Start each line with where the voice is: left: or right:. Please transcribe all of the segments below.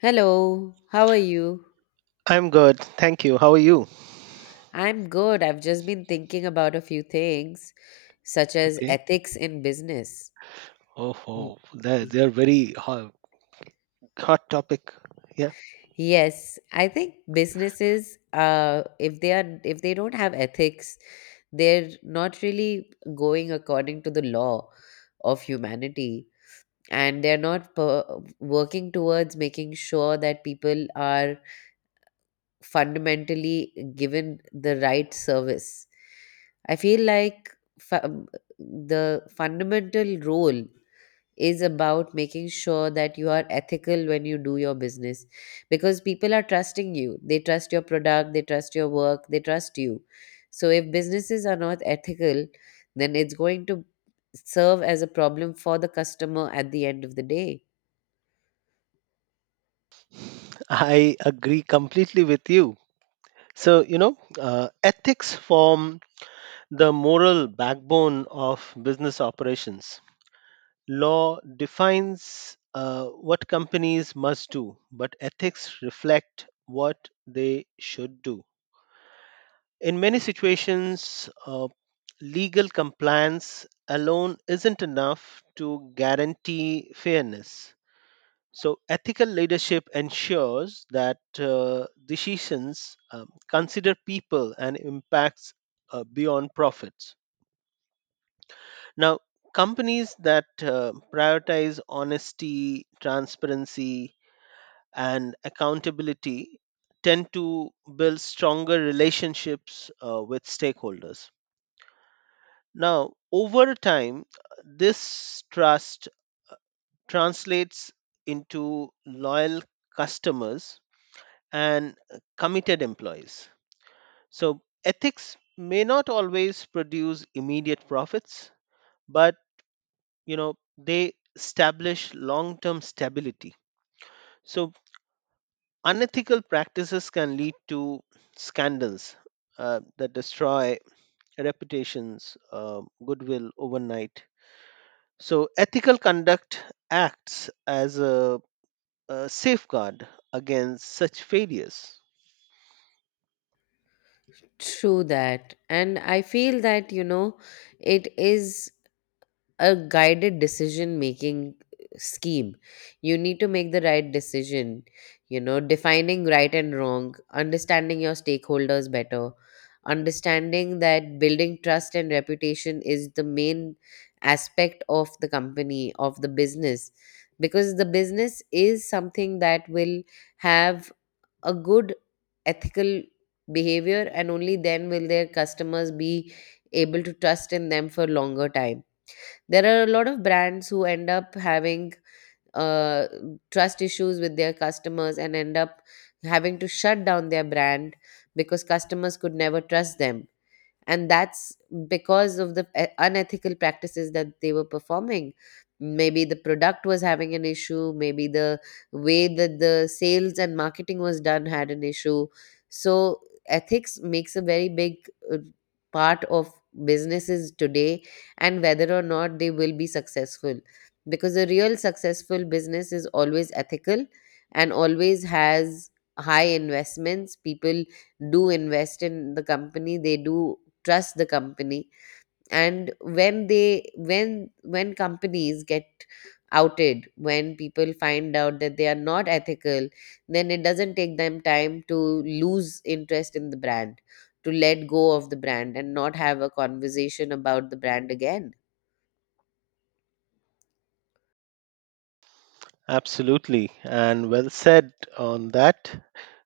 left: Hello, how are you?
right: I'm good. Thank you. How are you?
left: I'm good. I've just been thinking about a few things, such as
right: Okay.
left: ethics in business.
right: Oh,
left: W-
right: oh they're, they're very hot topic. Yeah,
left: Yes, I think businesses, if they don't have ethics, they're not really going according to the law of humanity, and they're not working towards making sure that people are fundamentally given the right service. I feel like fa- the fundamental role is about making sure that you are ethical when you do your business because people are trusting you. They trust your product, they trust your work, they trust you. So if businesses are not ethical, then it's going to serve as a problem for the customer at the end of the day.
right: I agree completely with you. So, ethics form the moral backbone of business operations. Law defines what companies must do, but ethics reflect what they should do. In many situations, legal compliance alone isn't enough to guarantee fairness. So, ethical leadership ensures that decisions consider people and impacts beyond profits. Now, companies that prioritize honesty, transparency, and accountability tend to build stronger relationships with stakeholders. Now, over time, this trust uh, translates into loyal customers and committed employees. So ethics may not always produce immediate profits, but you know they establish long-term stability. So unethical practices can lead to scandals that destroy reputations, goodwill overnight. So, ethical conduct acts as a safeguard against such failures.
left: True that. And I feel that, you know, it is. A guided decision making scheme. You need to make the right decision, you know, defining right and wrong, understanding your stakeholders better, understanding that building trust and reputation is the main aspect of the company of the business, because the business is something that will have a good ethical behavior, and only then will their customers be able to trust in them for longer time. There are a lot of brands who end up having uh, trust issues with their customers and end up having to shut down their brand because customers could never trust them, and that's because of the unethical practices that they were performing. Maybe the product was having an issue, maybe the way that the sales and marketing was done had an issue. So ethics makes a very big uh, part of businesses today, and whether or not they will be successful, because a real successful business is always ethical and always has high investments. People do invest in the company, they do trust the company, and when companies get outed, when people find out that they are not ethical, then it doesn't take them time to lose interest in the brand, to let go of the brand and not have a conversation about the brand again.
right: Absolutely, and well said on that.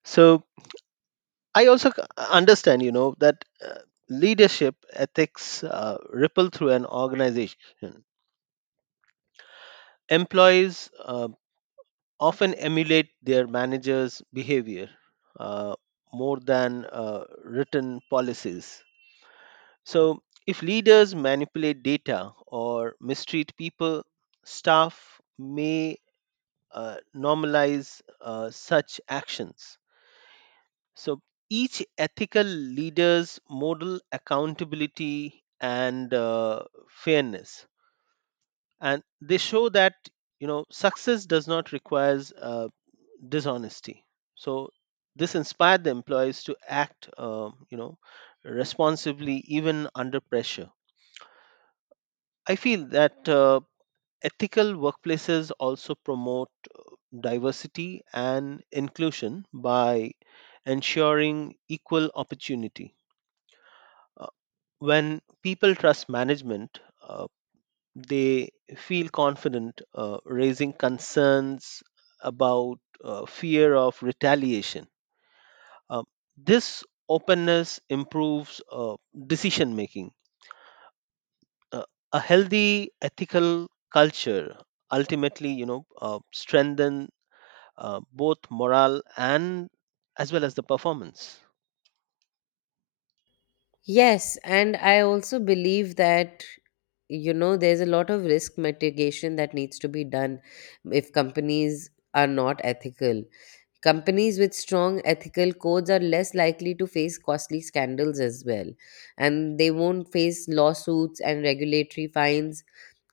right: So, I also understand, you know, that leadership ethics ripple through an organization. Employees often emulate their managers' behavior uh, more than written policies. So, if leaders manipulate data or mistreat people, staff may normalize such actions. So, each ethical leader's model accountability and fairness, and they show that you know success does not require dishonesty. So, this inspired the employees to act, you know, responsibly even under pressure. I feel that ethical workplaces also promote diversity and inclusion by ensuring equal opportunity. Uh, When people trust management, uh, they feel confident raising concerns about fear of retaliation. Uh, this openness improves decision making. Uh, a healthy ethical culture ultimately, you know, strengthen both morale and as well as the performance.
left: Yes, and I also believe that, you know, there's a lot of risk mitigation that needs to be done if companies are not ethical. Companies with strong ethical codes are less likely to face costly scandals as well, and they won't face lawsuits and regulatory fines.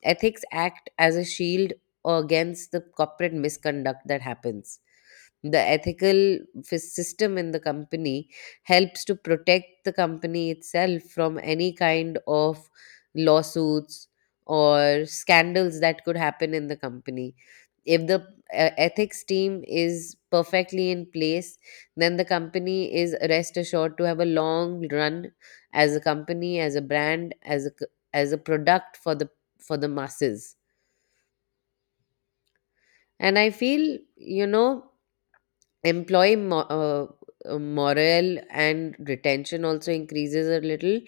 left: Ethics act as a shield against the corporate misconduct that happens. The ethical system in the company helps to protect the company itself from any kind of lawsuits or scandals that could happen in the company. If the ethics team is perfectly in place, then the company is rest assured to have a long run as a company, as a brand, as a as a product for the masses. And I feel, you know, employee morale and retention also increases a little,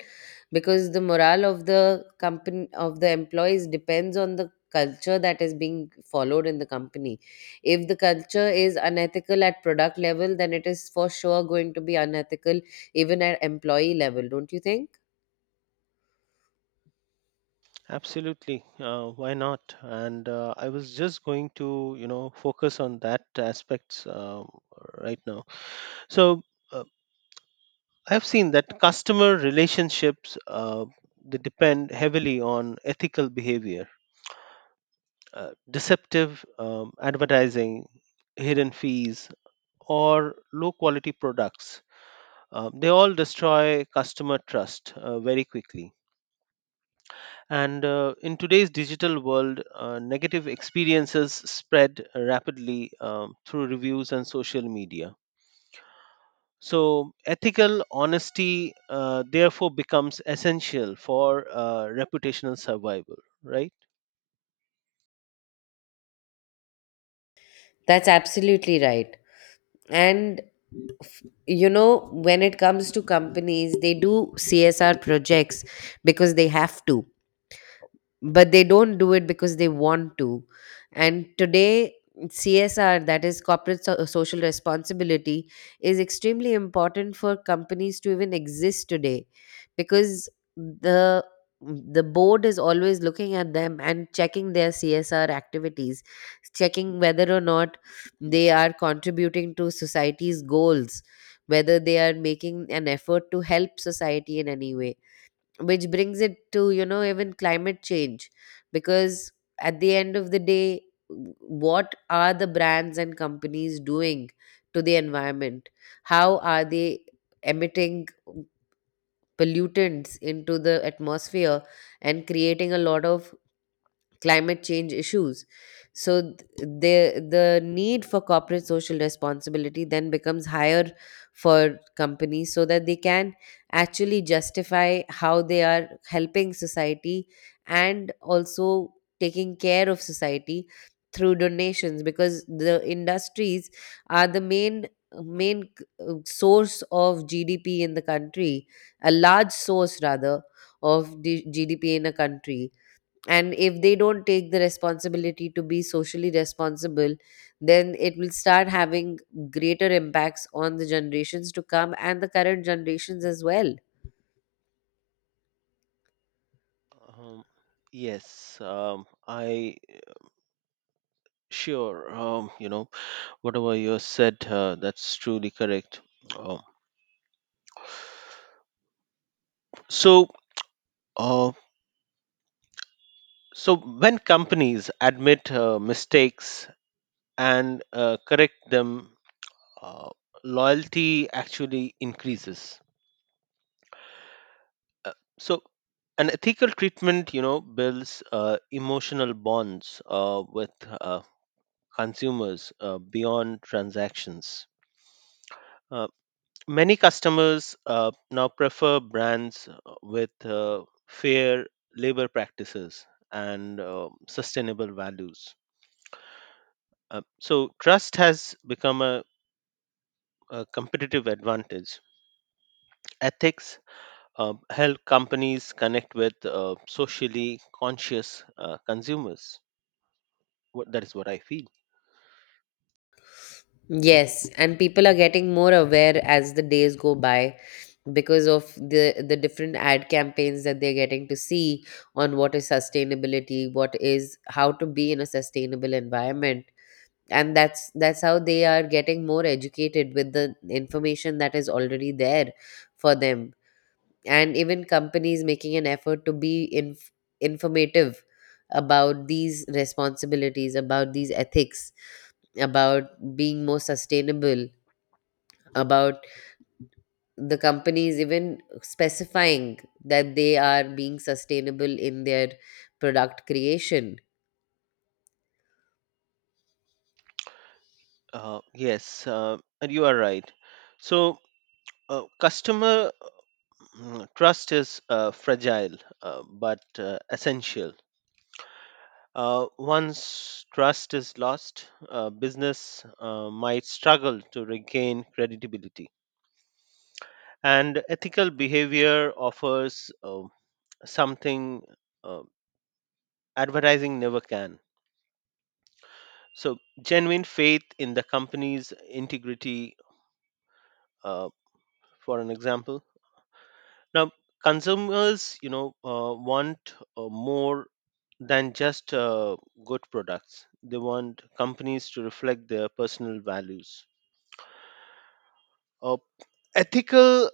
left: because the morale of the company of the employees depends on the culture that is being followed in the company. If the culture is unethical at product level, then it is for sure going to be unethical even at employee level, don't you think?
right: Absolutely, why not? And I was just going to, you know, focus on that aspects right now. So uh, I've seen that customer relationships they depend heavily on ethical behavior, deceptive advertising, hidden fees, or low quality products. They all destroy customer trust very quickly. And in today's digital world, negative experiences spread rapidly through reviews and social media. So, ethical honesty therefore becomes essential for reputational survival, right?
left: That's absolutely right. And you know, when it comes to companies, they do CSR projects because they have to, but they don't do it because they want to. And today CSR, that is corporate social responsibility, is extremely important for companies to even exist today, because the the board is always looking at them and checking their CSR activities, checking whether or not they are contributing to society's goals, whether they are making an effort to help society in any way, which brings it to, you know, even climate change, because at the end of the day, what are the brands and companies doing to the environment, how are they emitting pollutants into the atmosphere and creating a lot of climate change issues. So the need for corporate social responsibility then becomes higher for companies so that they can actually justify how they are helping society and also taking care of society through donations, because the industries are the main source of GDP in the country, a large source rather of GDP in a country. And if they don't take the responsibility to be socially responsible, then it will start having greater impacts on the generations to come and the current generations as well.
right: Um, yes, I sure. You know, whatever you said, that's truly correct. Um, so, uh, So, when companies admit mistakes and correct them, uh, loyalty actually increases. Uh, so, an ethical treatment, you know, builds emotional bonds with uh, consumers beyond transactions. Uh, Many customers now prefer brands with fair labor practices and sustainable values. So trust has become a competitive advantage. Ethics help companies connect with socially conscious consumers. What, that is what I feel.
left: Yes, and people are getting more aware as the days go by because of the different ad campaigns that they're getting to see on what is sustainability, what is how to be in a sustainable environment, and that's how they are getting more educated with the information that is already there for them, and even companies making an effort to be informative about these responsibilities, about these ethics, about being more sustainable, about the companies even specifying that they are being sustainable in their product creation.
right: Yes, and you are right. So, customer trust is fragile but essential. Once trust is lost, business might struggle to regain credibility. And ethical behavior offers something uh, advertising never can. So, genuine faith in the company's integrity, uh, for an example. Now, consumers, you know, want more than just good products. They want companies to reflect their personal values. Uh, Ethical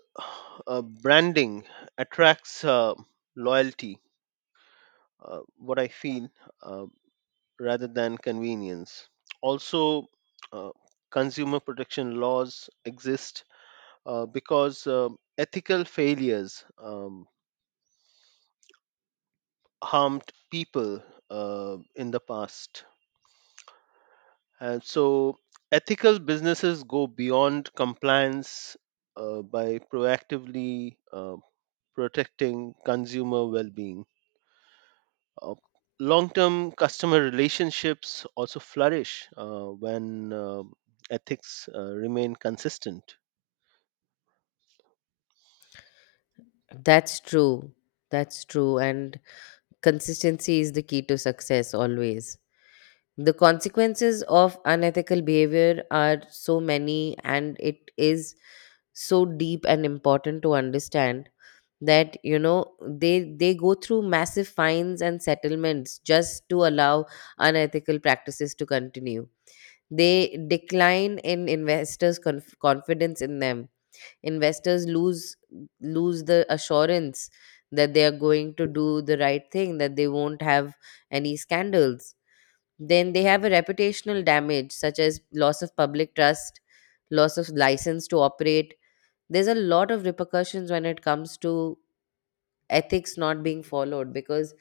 right: branding attracts loyalty, what I feel, uh, rather than convenience. Also, uh, consumer protection laws exist because ethical failures um, harmed people in the past, and so ethical businesses go beyond compliance by proactively protecting consumer well-being. uh, Long-term customer relationships also flourish when ethics remain consistent.
left: That's true, that's true, and consistency is the key to success always. The consequences of unethical behavior are so many, and it is so deep and important to understand that, you know, they go through massive fines and settlements just to allow unethical practices to continue. They decline in investors confidence in them. Investors lose, the assurance that they are going to do the right thing, that they won't have any scandals. Then they have a reputational damage, such as loss of public trust, loss of license to operate. There's a lot of repercussions when it comes to ethics not being followed, because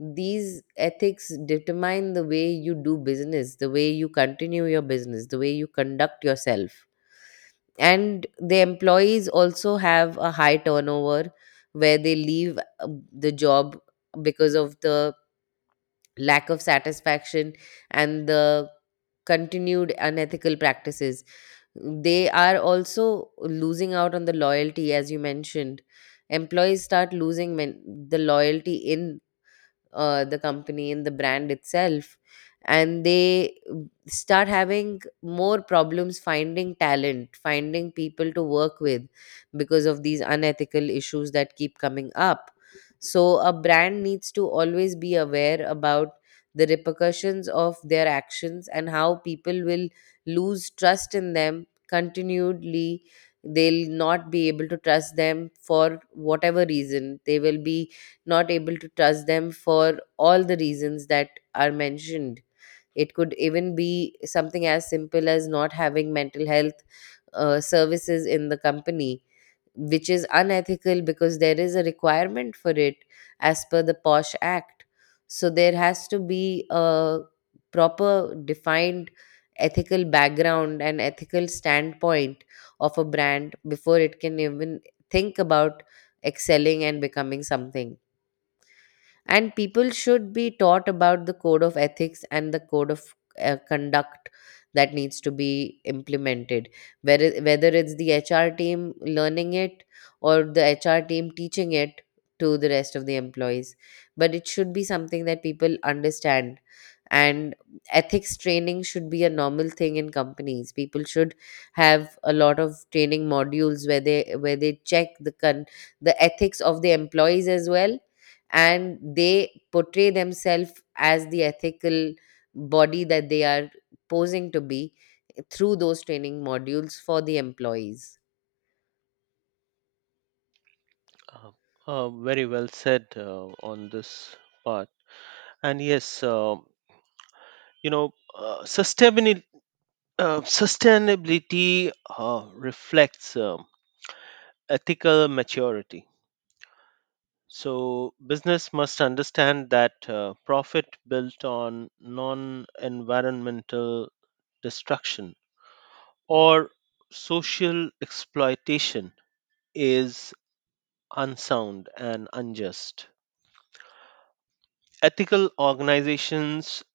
left: these ethics determine the way you do business, the way you continue your business, the way you conduct yourself. And the employees also have a high turnover, where they leave the job because of the lack of satisfaction and the continued unethical practices. They are also losing out on the loyalty, as you mentioned. Employees start losing the loyalty in the company and the brand itself, and they start having more problems finding talent, finding people to work with because of these unethical issues that keep coming up. So a brand needs to always be aware about the repercussions of their actions and how people will lose trust in them continually. They'll not be able to trust them for whatever reason. They will be not able to trust them for all the reasons that are mentioned. It could even be something as simple as not having mental health services in the company, which is unethical because there is a requirement for it as per the POSH Act. So there has to be a proper defined ethical background and ethical standpoint of a brand before it can even think about excelling and becoming something. And people should be taught about the code of ethics and the code of conduct that needs to be implemented, whether it's the HR team learning it or the HR team teaching it to the rest of the employees. But it should be something that people understand. And ethics training should be a normal thing in companies. People should have a lot of training modules where they check the the ethics of the employees as well, and they portray themselves as the ethical body that they are posing to be through those training modules for the employees.
right: Uh, Very well said on this part. And yes, you know, uh, sustainability, sustainability reflects ethical maturity. So business must understand that profit built on non-environmental destruction or social exploitation is unsound and unjust. Ethical organizations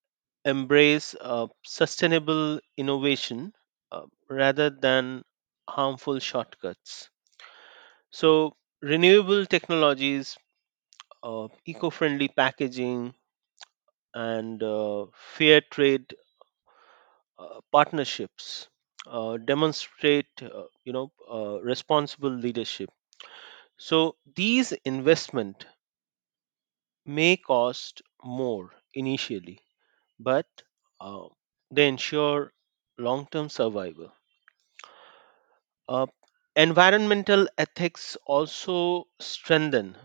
right: embrace sustainable innovation uh, rather than harmful shortcuts. So, renewable technologies, eco friendly packaging, and fair trade partnerships demonstrate you know responsible leadership. So these investment may cost more initially, but uh, they ensure long term survival. Uh, Environmental ethics also strengthen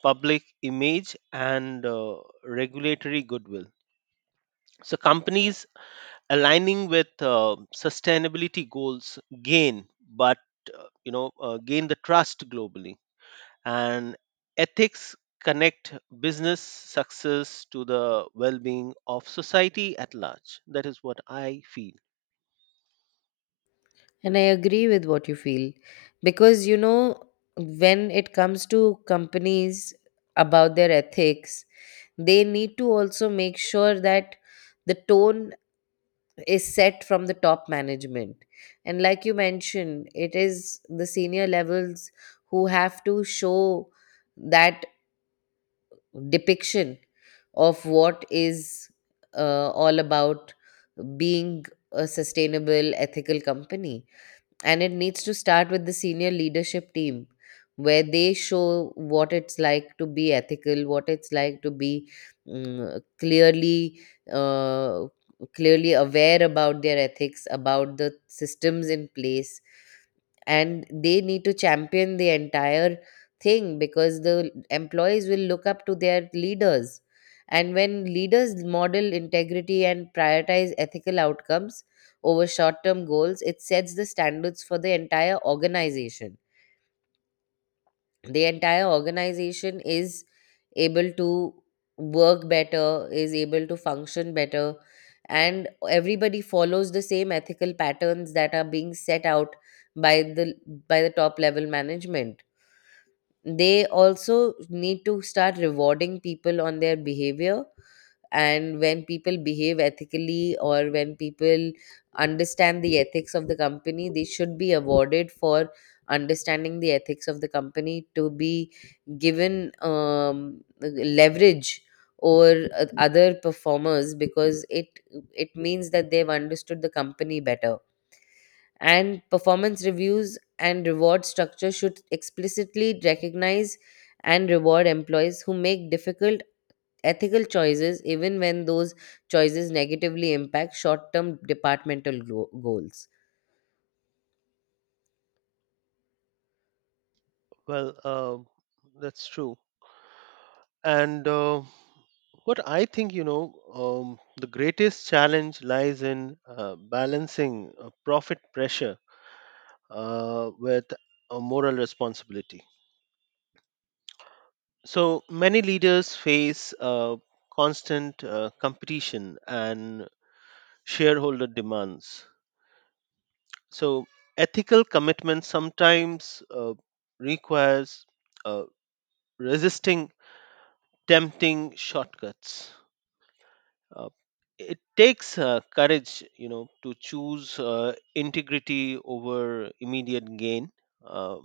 right: public image and regulatory goodwill. So, companies aligning with sustainability goals gain, but you know, gain the trust globally, and ethics connect business success to the well-being of society at large. That is what I feel.
left: And I agree with what you feel, because, you know, when it comes to companies, about their ethics, they need to also make sure that the tone is set from the top management. And like you mentioned, it is the senior levels who have to show that depiction of what is all about being a sustainable, ethical company. And it needs to start with the senior leadership team, where they show what it's like to be ethical, what it's like to be mm, clearly. Uh, Clearly aware about their ethics, about the systems in place, and they need to champion the entire thing, because the employees will look up to their leaders. And when leaders model integrity and prioritize ethical outcomes over short term goals, it sets the standards for the entire organization. The entire organization is able to work better, is able to function better, and everybody follows the same ethical patterns that are being set out by the top level management. They also need to start rewarding people on their behavior. And when people behave ethically, or when people understand the ethics of the company, they should be awarded for understanding the ethics of the company, to be given leverage or other performers, because it means that they've understood the company better. And performance reviews and reward structure should explicitly recognize and reward employees who make difficult ethical choices, even when those choices negatively impact short-term departmental goals.
right: Well, that's true. And what I think, you know, um, the greatest challenge lies in balancing profit pressure with a moral responsibility. So many leaders face uh, constant competition and shareholder demands, so ethical commitment sometimes requires uh, resisting tempting shortcuts. uh, it takes courage, you know, to choose integrity over immediate gain, uh,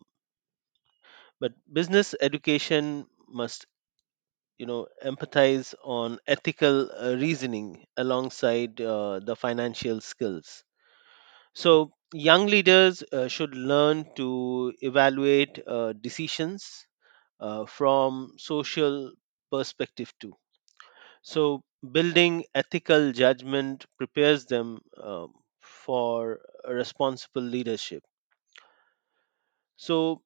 right: but business education must, you know, empathize on ethical reasoning alongside the financial skills. So, young leaders should learn to evaluate decisions from social perspective too. So, building ethical judgment prepares them for responsible leadership. So,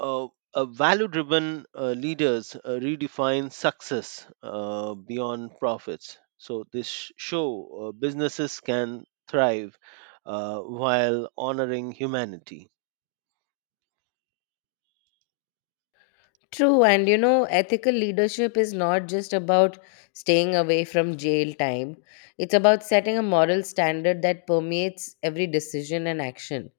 right: uh, a value-driven leaders redefine success beyond profits. So, this show businesses can thrive while honoring humanity.
left: True, and you know, ethical leadership is not just about staying away from jail time. It's about setting a moral standard that permeates every decision and action.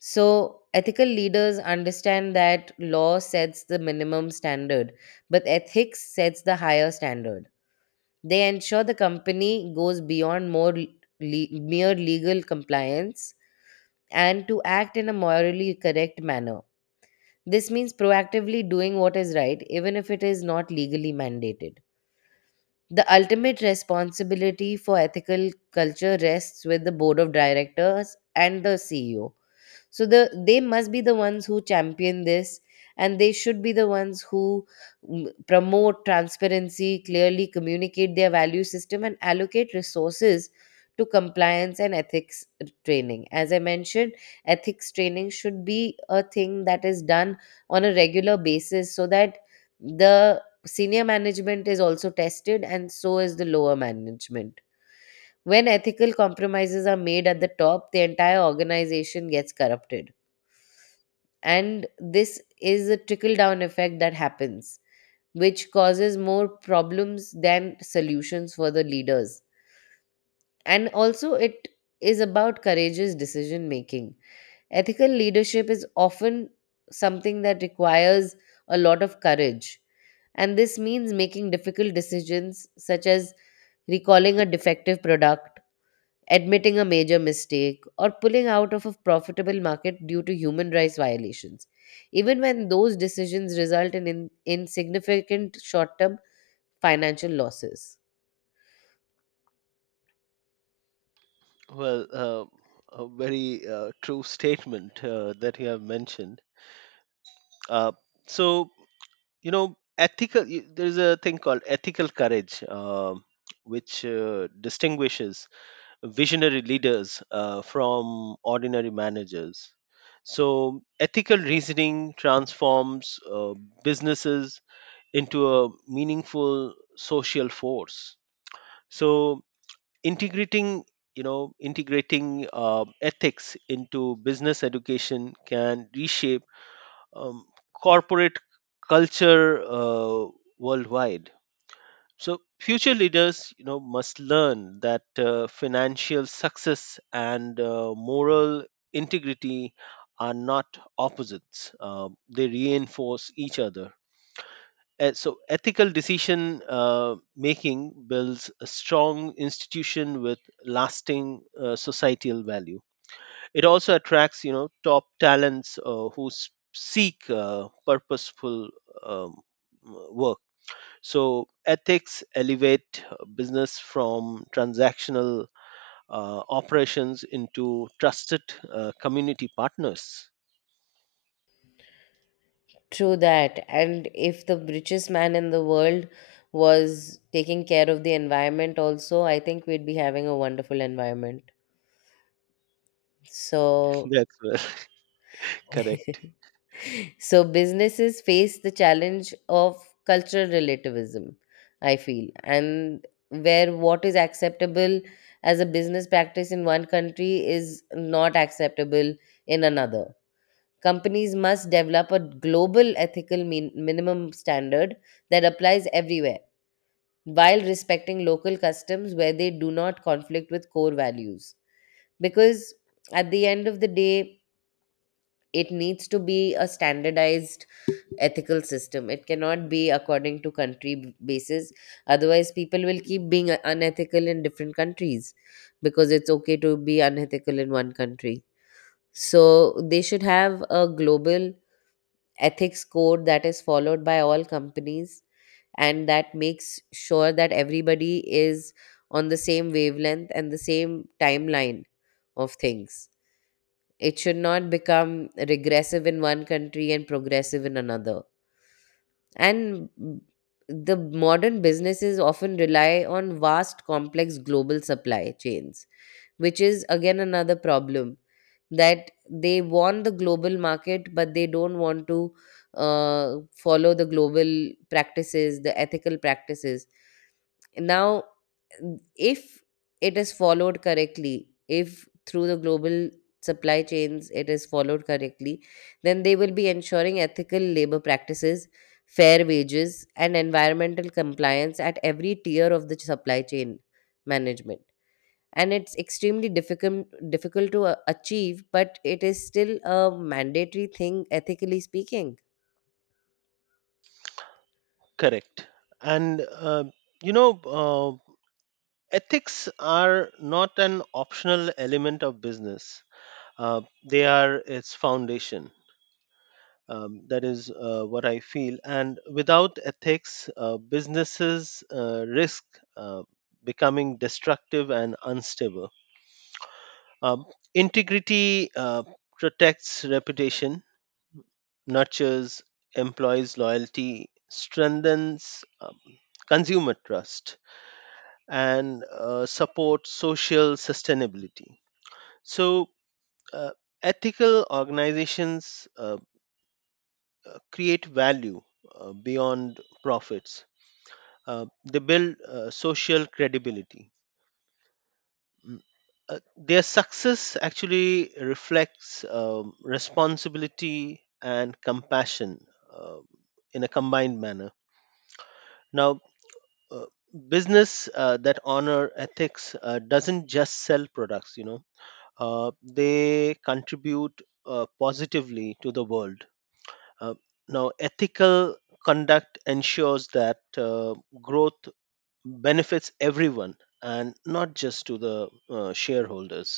left: So, ethical leaders understand that law sets the minimum standard, but ethics sets the higher standard. They ensure the company goes beyond mere legal compliance and to act in a morally correct manner. This means proactively doing what is right, even if it is not legally mandated. The ultimate responsibility for ethical culture rests with the board of directors and the CEO, so the they must be the ones who champion this, and they should be the ones who promote transparency, clearly communicate their value system, and allocate resources to compliance and ethics training. As I mentioned, ethics training should be a thing that is done on a regular basis, so that the senior management is also tested, and so is the lower management. When ethical compromises are made at the top, the entire organization gets corrupted, and this is a trickle down effect that happens, which causes more problems than solutions for the leaders. And also, it is about courageous decision making. Ethical leadership is often something that requires a lot of courage, and this means making difficult decisions such as recalling a defective product, admitting a major mistake, or pulling out of a profitable market due to human rights violations, even when those decisions result in insignificant short term financial losses.
right: Well, a very true statement that you have mentioned. Uh, so, you know, ethical, there's a thing called ethical courage, which distinguishes visionary leaders from ordinary managers. So, ethical reasoning transforms businesses into a meaningful social force. So, integrating you know integrating ethics into business education can reshape um, corporate culture worldwide. So future leaders, you know, must learn that financial success and moral integrity are not opposites. They reinforce each other, so ethical decision making builds a strong institution with lasting societal value. It also attracts, you know, top talents who seek purposeful um, work. So ethics elevate business from transactional operations into trusted community partners.
left: True that. And if the richest man in the world was taking care of the environment, also, I think we'd be having a wonderful environment. So,
right: That's well correct.
left: so businesses face the challenge of cultural relativism, I feel, and where what is acceptable as a business practice in one country is not acceptable in another. Companies must develop a global ethical minimum standard that applies everywhere, while respecting local customs where they do not conflict with core values, because at the end of the day, it needs to be a standardized ethical system. It cannot be according to country basis, otherwise people will keep being unethical in different countries because it's okay to be unethical in one country. So they should have a global ethics code that is followed by all companies, and that makes sure that everybody is on the same wavelength and the same timeline of things. It should not become regressive in one country and progressive in another. And the modern businesses often rely on vast, complex global supply chains, which is again another problem, that they want the global market but they don't want to follow the global practices, the ethical practices. Now, if it is followed correctly, if through the global supply chains it is followed correctly, then they will be ensuring ethical labor practices, fair wages, and environmental compliance at every tier of the supply chain management. And it's extremely difficult to achieve, but it is still a mandatory thing, ethically speaking.
right: Correct, and you know, ethics are not an optional element of business, uh, they are its foundation. That is what I feel. And without ethics, businesses risk uh, becoming destructive and unstable. Um, Integrity protects reputation, nurtures employees' loyalty, strengthens consumer trust, and supports social sustainability. So, uh, ethical organizations create value beyond profits. They build social credibility. Mm. Their success actually reflects responsibility and compassion uh, in a combined manner. Now, uh, business that honor ethics doesn't just sell products. You know, they contribute positively to the world. Uh, Now, ethical conduct ensures that growth benefits everyone and not just to the shareholders.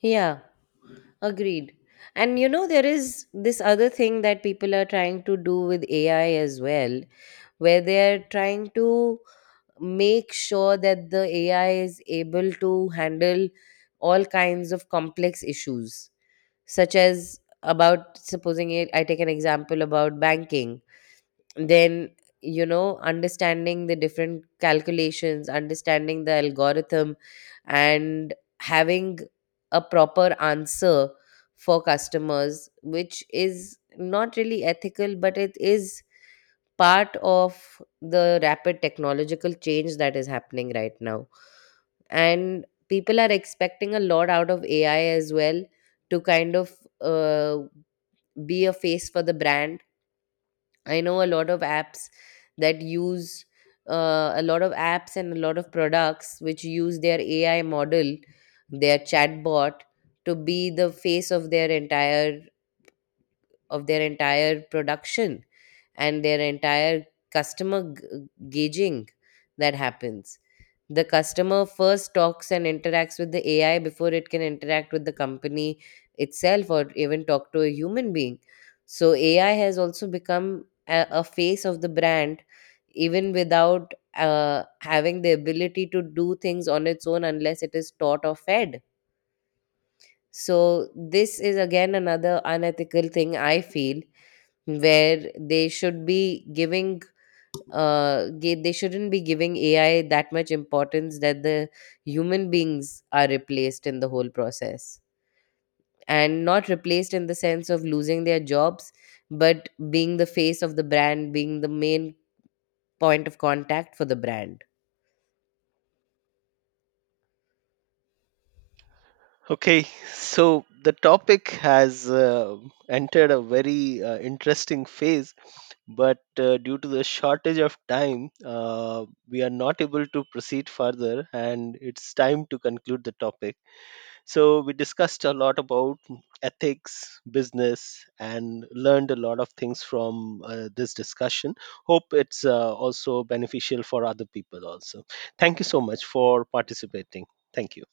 left: Yeah, agreed. And you know, there is this other thing that people are trying to do with AI as well, where they're trying to make sure that the AI is able to handle all kinds of complex issues, such as, about supposing it, I take an example about banking. Then, you know, understanding the different calculations, understanding the algorithm, and having a proper answer for customers, which is not really ethical, but it is part of the rapid technological change that is happening right now. And people are expecting a lot out of AI as well, to kind of uh, be a face for the brand. I know a lot of apps that use a lot of apps and a lot of products which use their AI model, their chatbot, to be the face of their entire, of their entire production, and their entire customer gauging that happens. The customer first talks and interacts with the AI before it can interact with the company itself or even talk to a human being. So AI has also become a face of the brand, even without having the ability to do things on its own unless it is taught or fed. So, this is again another unethical thing I feel, where they should be giving they shouldn't be giving AI that much importance, that the human beings are replaced in the whole process. And not replaced in the sense of losing their jobs, but being the face of the brand, being the main point of contact for the brand.
right: Okay, so the topic has entered a very interesting phase, but due to the shortage of time, we are not able to proceed further, and it's time to conclude the topic. So we discussed a lot about ethics, business, and learned a lot of things from this discussion. Hope it's also beneficial for other people also. Thank you so much for participating. Thank you.